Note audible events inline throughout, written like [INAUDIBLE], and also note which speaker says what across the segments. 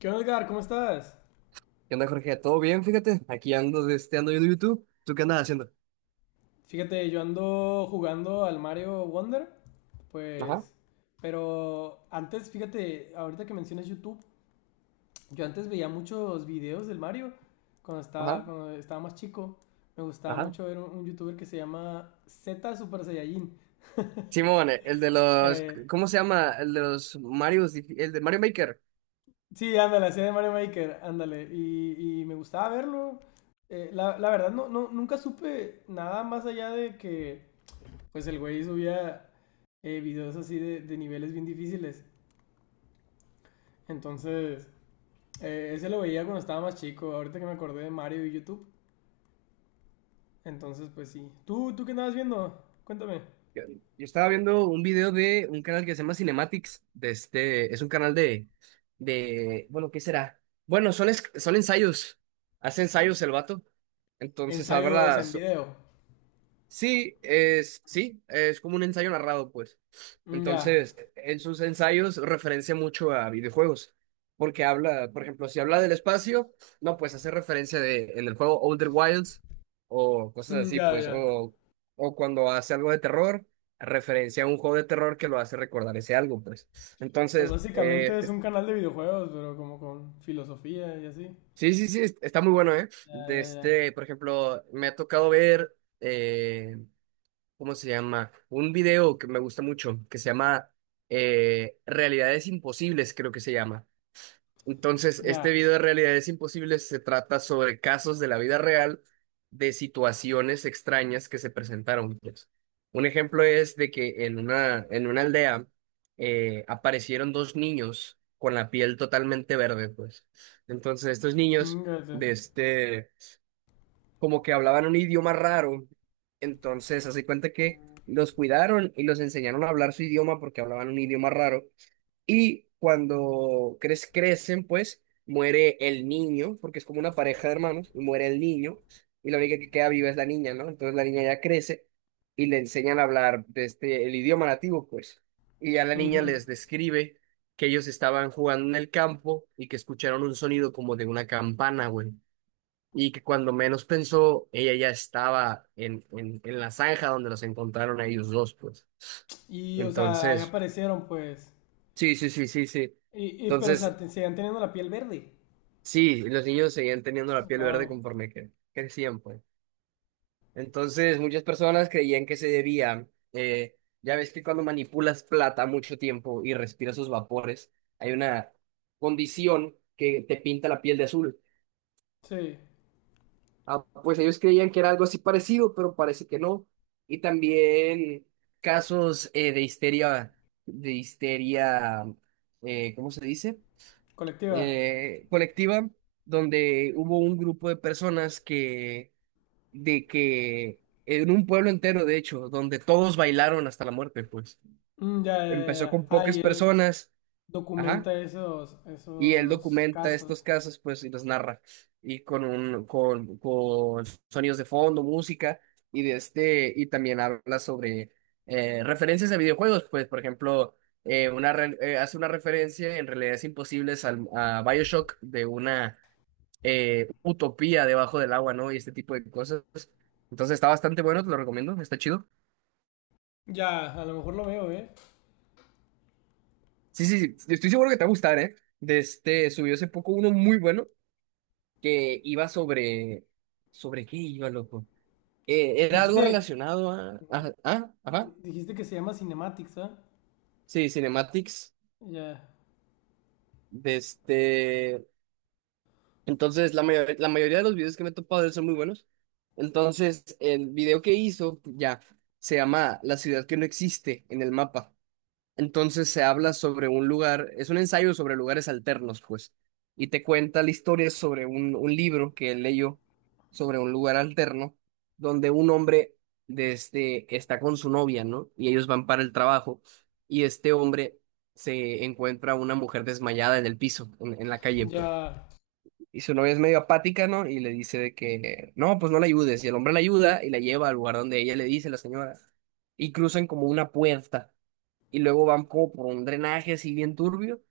Speaker 1: ¿Qué onda, Edgar? ¿Cómo estás?
Speaker 2: ¿Qué onda, Jorge? ¿Todo bien? Fíjate, aquí ando, ando viendo YouTube. ¿Tú qué andas haciendo?
Speaker 1: Fíjate, yo ando jugando al Mario Wonder,
Speaker 2: Ajá,
Speaker 1: pues... Pero antes, fíjate, ahorita que mencionas YouTube, yo antes veía muchos videos del Mario cuando estaba,
Speaker 2: ajá,
Speaker 1: cuando estaba más chico. Me gustaba
Speaker 2: ajá.
Speaker 1: mucho ver un youtuber que se llama Z Super Saiyajin.
Speaker 2: Simón, el de los,
Speaker 1: Eh,
Speaker 2: ¿cómo se llama? El de los Marios, el de Mario Maker.
Speaker 1: sí, ándale, hacía de Mario Maker, ándale. Y me gustaba verlo. La verdad, no, nunca supe nada más allá de que, pues, el güey subía videos así de niveles bien difíciles. Entonces, ese lo veía cuando estaba más chico. Ahorita que me acordé de Mario y YouTube. Entonces, pues sí. ¿Tú qué andabas viendo? Cuéntame.
Speaker 2: Yo, yo estaba viendo un video de un canal que se llama Cinematics, es un canal de, bueno, ¿qué será? Bueno, son ensayos, hace ensayos el vato. Entonces
Speaker 1: Ensayos
Speaker 2: habla,
Speaker 1: en video.
Speaker 2: sí, sí, es como un ensayo narrado, pues.
Speaker 1: Mm, ya.
Speaker 2: Entonces, en sus ensayos referencia mucho a videojuegos, porque habla, por ejemplo, si habla del espacio, no, pues hace referencia de, en el juego Older Wilds o cosas
Speaker 1: Mm,
Speaker 2: así,
Speaker 1: ya,
Speaker 2: pues,
Speaker 1: ya.
Speaker 2: o cuando hace algo de terror, referencia a un juego de terror que lo hace recordar ese algo, pues.
Speaker 1: Pues
Speaker 2: Entonces,
Speaker 1: básicamente es un canal de videojuegos, pero como con filosofía y así.
Speaker 2: sí, sí, sí, está muy bueno, ¿eh?
Speaker 1: Ya,
Speaker 2: De
Speaker 1: ya, ya.
Speaker 2: este, por ejemplo, me ha tocado ver. ¿Cómo se llama? Un video que me gusta mucho, que se llama Realidades Imposibles, creo que se llama. Entonces,
Speaker 1: Ya.
Speaker 2: este video de Realidades Imposibles se trata sobre casos de la vida real de situaciones extrañas que se presentaron, pues. Un ejemplo es de que en una aldea aparecieron dos niños con la piel totalmente verde, pues. Entonces, estos niños
Speaker 1: Mm, ya sé.
Speaker 2: de este como que hablaban un idioma raro. Entonces, hace cuenta que los cuidaron y los enseñaron a hablar su idioma porque hablaban un idioma raro. Y cuando crecen, pues muere el niño, porque es como una pareja de hermanos, y muere el niño, y la única que queda viva es la niña, ¿no? Entonces la niña ya crece y le enseñan a hablar el idioma nativo, pues. Y ya la niña
Speaker 1: Ujú.
Speaker 2: les describe que ellos estaban jugando en el campo y que escucharon un sonido como de una campana, güey, y que cuando menos pensó, ella ya estaba en la zanja donde los encontraron a ellos dos, pues.
Speaker 1: Y, o sea, ahí
Speaker 2: Entonces,
Speaker 1: aparecieron, pues.
Speaker 2: sí, sí, sí, sí, sí.
Speaker 1: Y pero, o sea,
Speaker 2: Entonces,
Speaker 1: seguían teniendo la piel verde.
Speaker 2: sí, los niños seguían teniendo la piel verde
Speaker 1: Wow.
Speaker 2: conforme que crecían, pues. Entonces, muchas personas creían que se debía, eh, ya ves que cuando manipulas plata mucho tiempo y respiras sus vapores, hay una condición que te pinta la piel de azul.
Speaker 1: Sí.
Speaker 2: Ah, pues ellos creían que era algo así parecido, pero parece que no. Y también casos de histeria, de histeria, ¿cómo se dice?
Speaker 1: Colectiva.
Speaker 2: Colectiva, donde hubo un grupo de personas que, de que, en un pueblo entero, de hecho, donde todos bailaron hasta la muerte, pues.
Speaker 1: Mm, ya, ya, ya.
Speaker 2: Empezó
Speaker 1: Ya.
Speaker 2: con
Speaker 1: Ah,
Speaker 2: pocas
Speaker 1: y él
Speaker 2: personas, ajá.
Speaker 1: documenta esos,
Speaker 2: Y él
Speaker 1: esos
Speaker 2: documenta estos
Speaker 1: casos.
Speaker 2: casos, pues, y los narra. Y con con sonidos de fondo, música, y y también habla sobre referencias a videojuegos, pues, por ejemplo, hace una referencia en realidades imposibles a BioShock de una utopía debajo del agua, ¿no? Y este tipo de cosas. Entonces está bastante bueno, te lo recomiendo, está chido.
Speaker 1: Ya, a lo mejor lo veo, ¿eh?
Speaker 2: Sí, sí, sí, estoy seguro que te va a gustar, ¿eh? De este, subió hace poco uno muy bueno que iba sobre... ¿Sobre qué iba, loco? Era algo
Speaker 1: Dijiste,
Speaker 2: relacionado a... ajá.
Speaker 1: dijiste que se llama Cinematics, ¿ah?
Speaker 2: Sí, cinematics.
Speaker 1: Ya,
Speaker 2: De este... Entonces, la mayoría de los videos que me he topado de él son muy buenos. Entonces, el video que hizo, ya, se llama La ciudad que no existe en el mapa. Entonces se habla sobre un lugar, es un ensayo sobre lugares alternos, pues, y te cuenta la historia sobre un libro que él leyó sobre un lugar alterno, donde un hombre está con su novia, ¿no? Y ellos van para el trabajo, y este hombre se encuentra una mujer desmayada en el piso, en la calle, pues.
Speaker 1: ya.
Speaker 2: Y su novia es medio apática, ¿no? Y le dice de que, no, pues no la ayudes. Y el hombre la ayuda y la lleva al lugar donde ella le dice, la señora. Y cruzan como una puerta y luego van como por un drenaje así bien turbio.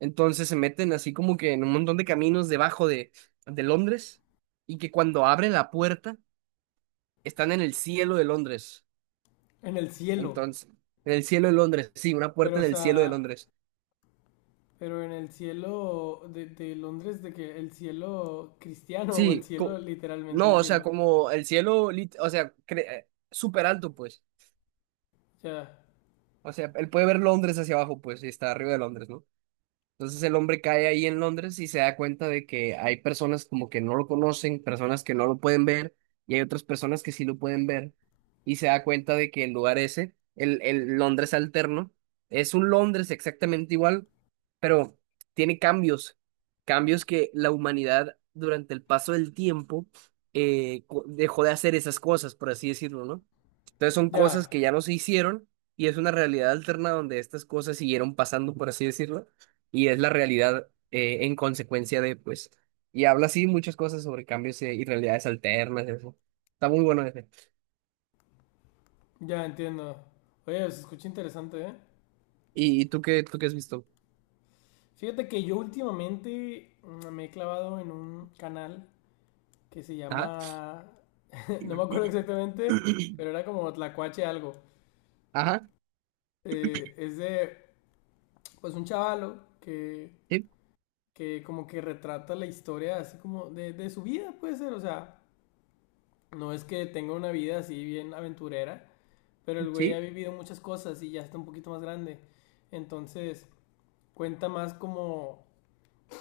Speaker 2: Entonces se meten así como que en un montón de caminos debajo de Londres y que cuando abren la puerta están en el cielo de Londres.
Speaker 1: En el cielo.
Speaker 2: Entonces, en el cielo de Londres, sí, una
Speaker 1: Pero,
Speaker 2: puerta
Speaker 1: o
Speaker 2: en el cielo de
Speaker 1: sea,
Speaker 2: Londres.
Speaker 1: pero en el cielo de, Londres, de que el cielo cristiano o el
Speaker 2: Sí,
Speaker 1: cielo,
Speaker 2: co-
Speaker 1: literalmente
Speaker 2: no,
Speaker 1: el
Speaker 2: o sea,
Speaker 1: cielo.
Speaker 2: como el cielo, o sea, súper alto, pues.
Speaker 1: Ya,
Speaker 2: O sea, él puede ver Londres hacia abajo, pues, y está arriba de Londres, ¿no? Entonces el hombre cae ahí en Londres y se da cuenta de que hay personas como que no lo conocen, personas que no lo pueden ver y hay otras personas que sí lo pueden ver. Y se da cuenta de que el lugar ese, el Londres alterno, es un Londres exactamente igual, pero tiene cambios, cambios que la humanidad durante el paso del tiempo dejó de hacer esas cosas, por así decirlo, ¿no? Entonces son cosas
Speaker 1: ya,
Speaker 2: que ya no se hicieron y es una realidad alterna donde estas cosas siguieron pasando, por así decirlo, y es la realidad en consecuencia de, pues, y habla así muchas cosas sobre cambios y realidades alternas, eso. Está muy bueno ese.
Speaker 1: ya entiendo. Oye, se escucha interesante, ¿eh?
Speaker 2: ¿Y, tú qué has visto?
Speaker 1: Fíjate que yo últimamente me he clavado en un canal que se
Speaker 2: Ajá.
Speaker 1: llama, [LAUGHS] no me acuerdo exactamente,
Speaker 2: [CLEARS THROAT]
Speaker 1: pero era como Tlacuache algo.
Speaker 2: Ajá.
Speaker 1: Es de, pues, un chavalo que,
Speaker 2: Sí,
Speaker 1: que como que retrata la historia así como de su vida, puede ser, o sea, no es que tenga una vida así bien aventurera, pero el güey ha
Speaker 2: sí,
Speaker 1: vivido muchas cosas y ya está un poquito más grande. Entonces, cuenta más como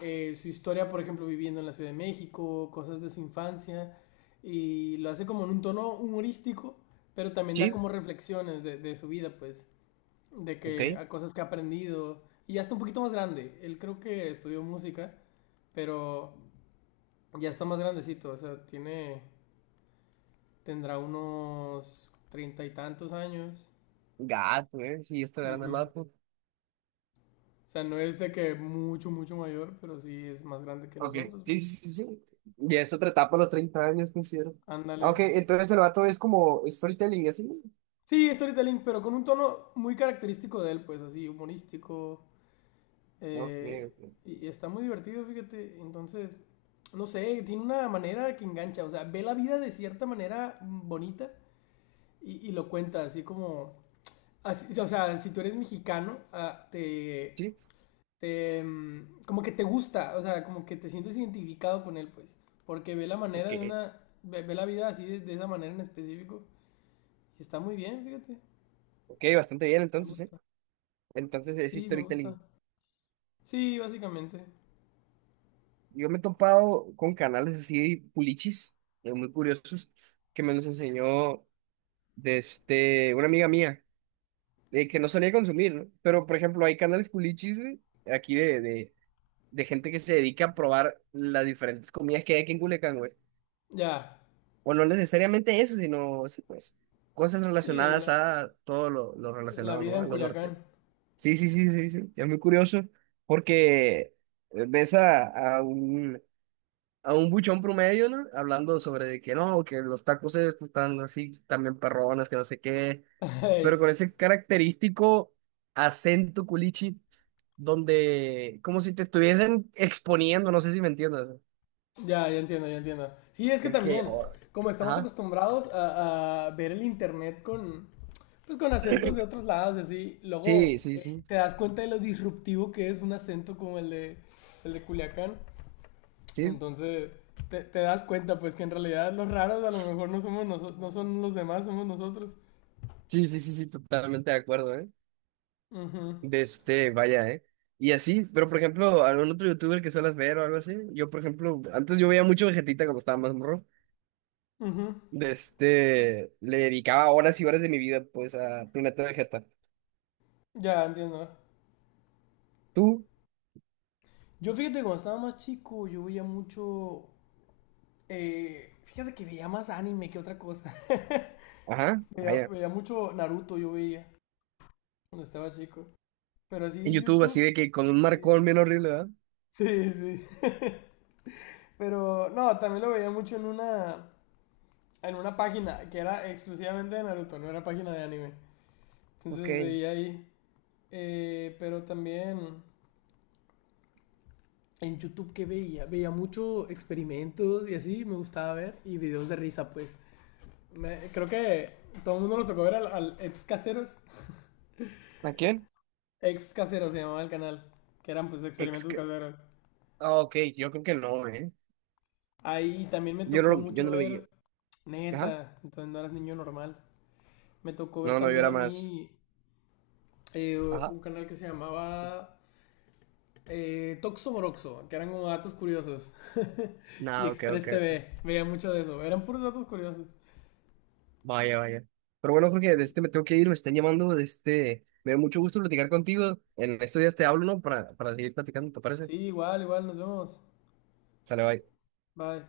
Speaker 1: su historia, por ejemplo, viviendo en la Ciudad de México, cosas de su infancia, y lo hace como en un tono humorístico, pero también da
Speaker 2: sí.
Speaker 1: como reflexiones de su vida, pues, de que
Speaker 2: Ok.
Speaker 1: a cosas que ha aprendido, y ya está un poquito más grande, él creo que estudió música, pero ya está más grandecito, o sea, tiene, tendrá unos treinta y tantos años.
Speaker 2: Gato, eh. Sí, está grande
Speaker 1: Ujú.
Speaker 2: el vato.
Speaker 1: O sea, no es de que mucho, mucho mayor, pero sí es más grande que
Speaker 2: Ok.
Speaker 1: nosotros,
Speaker 2: Sí,
Speaker 1: pues.
Speaker 2: sí, sí, sí. Ya es otra etapa a los 30 años, considero.
Speaker 1: Ándale.
Speaker 2: Ah, ok, entonces el vato es como storytelling, así.
Speaker 1: Sí, storytelling, pero con un tono muy característico de él, pues así, humorístico.
Speaker 2: Ok,
Speaker 1: eh,
Speaker 2: ok.
Speaker 1: y está muy divertido, fíjate. Entonces, no sé, tiene una manera que engancha. O sea, ve la vida de cierta manera bonita y lo cuenta así como... o sea, si tú eres mexicano, ah,
Speaker 2: Sí,
Speaker 1: como que te gusta, o sea, como que te sientes identificado con él, pues. Porque ve la manera
Speaker 2: ok.
Speaker 1: de una. Ve la vida así de, esa manera en específico. Y está muy bien, fíjate.
Speaker 2: Ok, bastante bien
Speaker 1: Me
Speaker 2: entonces, ¿eh?
Speaker 1: gusta.
Speaker 2: Entonces es
Speaker 1: Sí, me
Speaker 2: storytelling.
Speaker 1: gusta. Sí, básicamente.
Speaker 2: Yo me he topado con canales así pulichis, muy curiosos, que me los enseñó una amiga mía, de que no solía consumir, ¿no? Pero, por ejemplo, hay canales pulichis, güey, aquí de gente que se dedica a probar las diferentes comidas que hay aquí en Culiacán, güey.
Speaker 1: Ya.
Speaker 2: O no necesariamente eso, sino, sí, pues, cosas
Speaker 1: Sí,
Speaker 2: relacionadas
Speaker 1: la,
Speaker 2: a todo lo
Speaker 1: la
Speaker 2: relacionado,
Speaker 1: vida
Speaker 2: ¿no?
Speaker 1: en
Speaker 2: A lo norte.
Speaker 1: Culiacán.
Speaker 2: Sí, sí, sí, sí, sí. Es muy curioso porque ves a un buchón promedio, ¿no? Hablando sobre de que no, que los tacos estos están así, también perrones, que no sé qué,
Speaker 1: [LAUGHS]
Speaker 2: pero
Speaker 1: Ey,
Speaker 2: con ese característico acento culichi, donde como si te estuviesen exponiendo, no sé si me entiendes,
Speaker 1: ya, ya entiendo, ya entiendo. Sí, es que
Speaker 2: de que,
Speaker 1: también,
Speaker 2: oh,
Speaker 1: como estamos
Speaker 2: ajá,
Speaker 1: acostumbrados a ver el internet pues, con acentos de otros lados y así,
Speaker 2: sí,
Speaker 1: luego
Speaker 2: sí, sí,
Speaker 1: te das cuenta de lo disruptivo que es un acento como el de Culiacán.
Speaker 2: sí,
Speaker 1: Entonces, te das cuenta, pues, que en realidad los raros a lo mejor no somos noso- no son los demás, somos nosotros.
Speaker 2: sí, sí, sí, sí, totalmente de acuerdo, ¿eh?
Speaker 1: Ujú,
Speaker 2: De este, vaya, ¿eh? Y así, pero por ejemplo, algún otro youtuber que suelas ver o algo así, yo por ejemplo, antes yo veía mucho Vegetita cuando estaba más morro.
Speaker 1: ujú.
Speaker 2: De este, le dedicaba horas y horas de mi vida, pues, a Planeta Vegeta.
Speaker 1: Ya, entiendo.
Speaker 2: Tú,
Speaker 1: Yo fíjate, cuando estaba más chico, yo veía mucho. Fíjate que veía más anime que otra cosa. [LAUGHS]
Speaker 2: ajá,
Speaker 1: Veía,
Speaker 2: vaya.
Speaker 1: veía mucho Naruto, yo veía cuando estaba chico. Pero así
Speaker 2: En
Speaker 1: de
Speaker 2: YouTube,
Speaker 1: YouTube.
Speaker 2: así de que con un
Speaker 1: eh,
Speaker 2: marcón
Speaker 1: [LAUGHS]
Speaker 2: bien horrible, ¿verdad?
Speaker 1: sí, sí. Pero no, también lo veía mucho en una, página que era exclusivamente de Naruto, no era página de anime.
Speaker 2: Ok.
Speaker 1: Entonces veía ahí. Pero también en YouTube que veía mucho experimentos y así, me gustaba ver. Y videos de risa, pues. Creo que todo el mundo nos tocó ver al ex caseros.
Speaker 2: ¿A quién?
Speaker 1: Ex caseros se llamaba el canal. Que eran pues
Speaker 2: Ex,
Speaker 1: experimentos caseros.
Speaker 2: ah, ok, yo creo que no, ¿eh?
Speaker 1: Ahí también me
Speaker 2: Yo no,
Speaker 1: tocó
Speaker 2: yo
Speaker 1: mucho
Speaker 2: no lo veía.
Speaker 1: ver.
Speaker 2: Ajá.
Speaker 1: Neta, entonces no eras niño normal. Me tocó ver
Speaker 2: No, no, yo
Speaker 1: también
Speaker 2: era
Speaker 1: a
Speaker 2: más.
Speaker 1: mí
Speaker 2: Ajá.
Speaker 1: un canal que se llamaba Toxo Moroxo, que eran como datos curiosos. [LAUGHS] Y
Speaker 2: No, ok,
Speaker 1: Express
Speaker 2: ok, ok.
Speaker 1: TV, veía mucho de eso. Eran puros datos curiosos.
Speaker 2: Vaya, vaya. Pero bueno, Jorge, de
Speaker 1: Sí,
Speaker 2: este me tengo que ir, me están llamando, de este. Me dio mucho gusto platicar contigo. En estos días te hablo, ¿no? Para seguir platicando, ¿te
Speaker 1: sí
Speaker 2: parece?
Speaker 1: igual, igual, nos vemos.
Speaker 2: Sale, bye.
Speaker 1: Bye.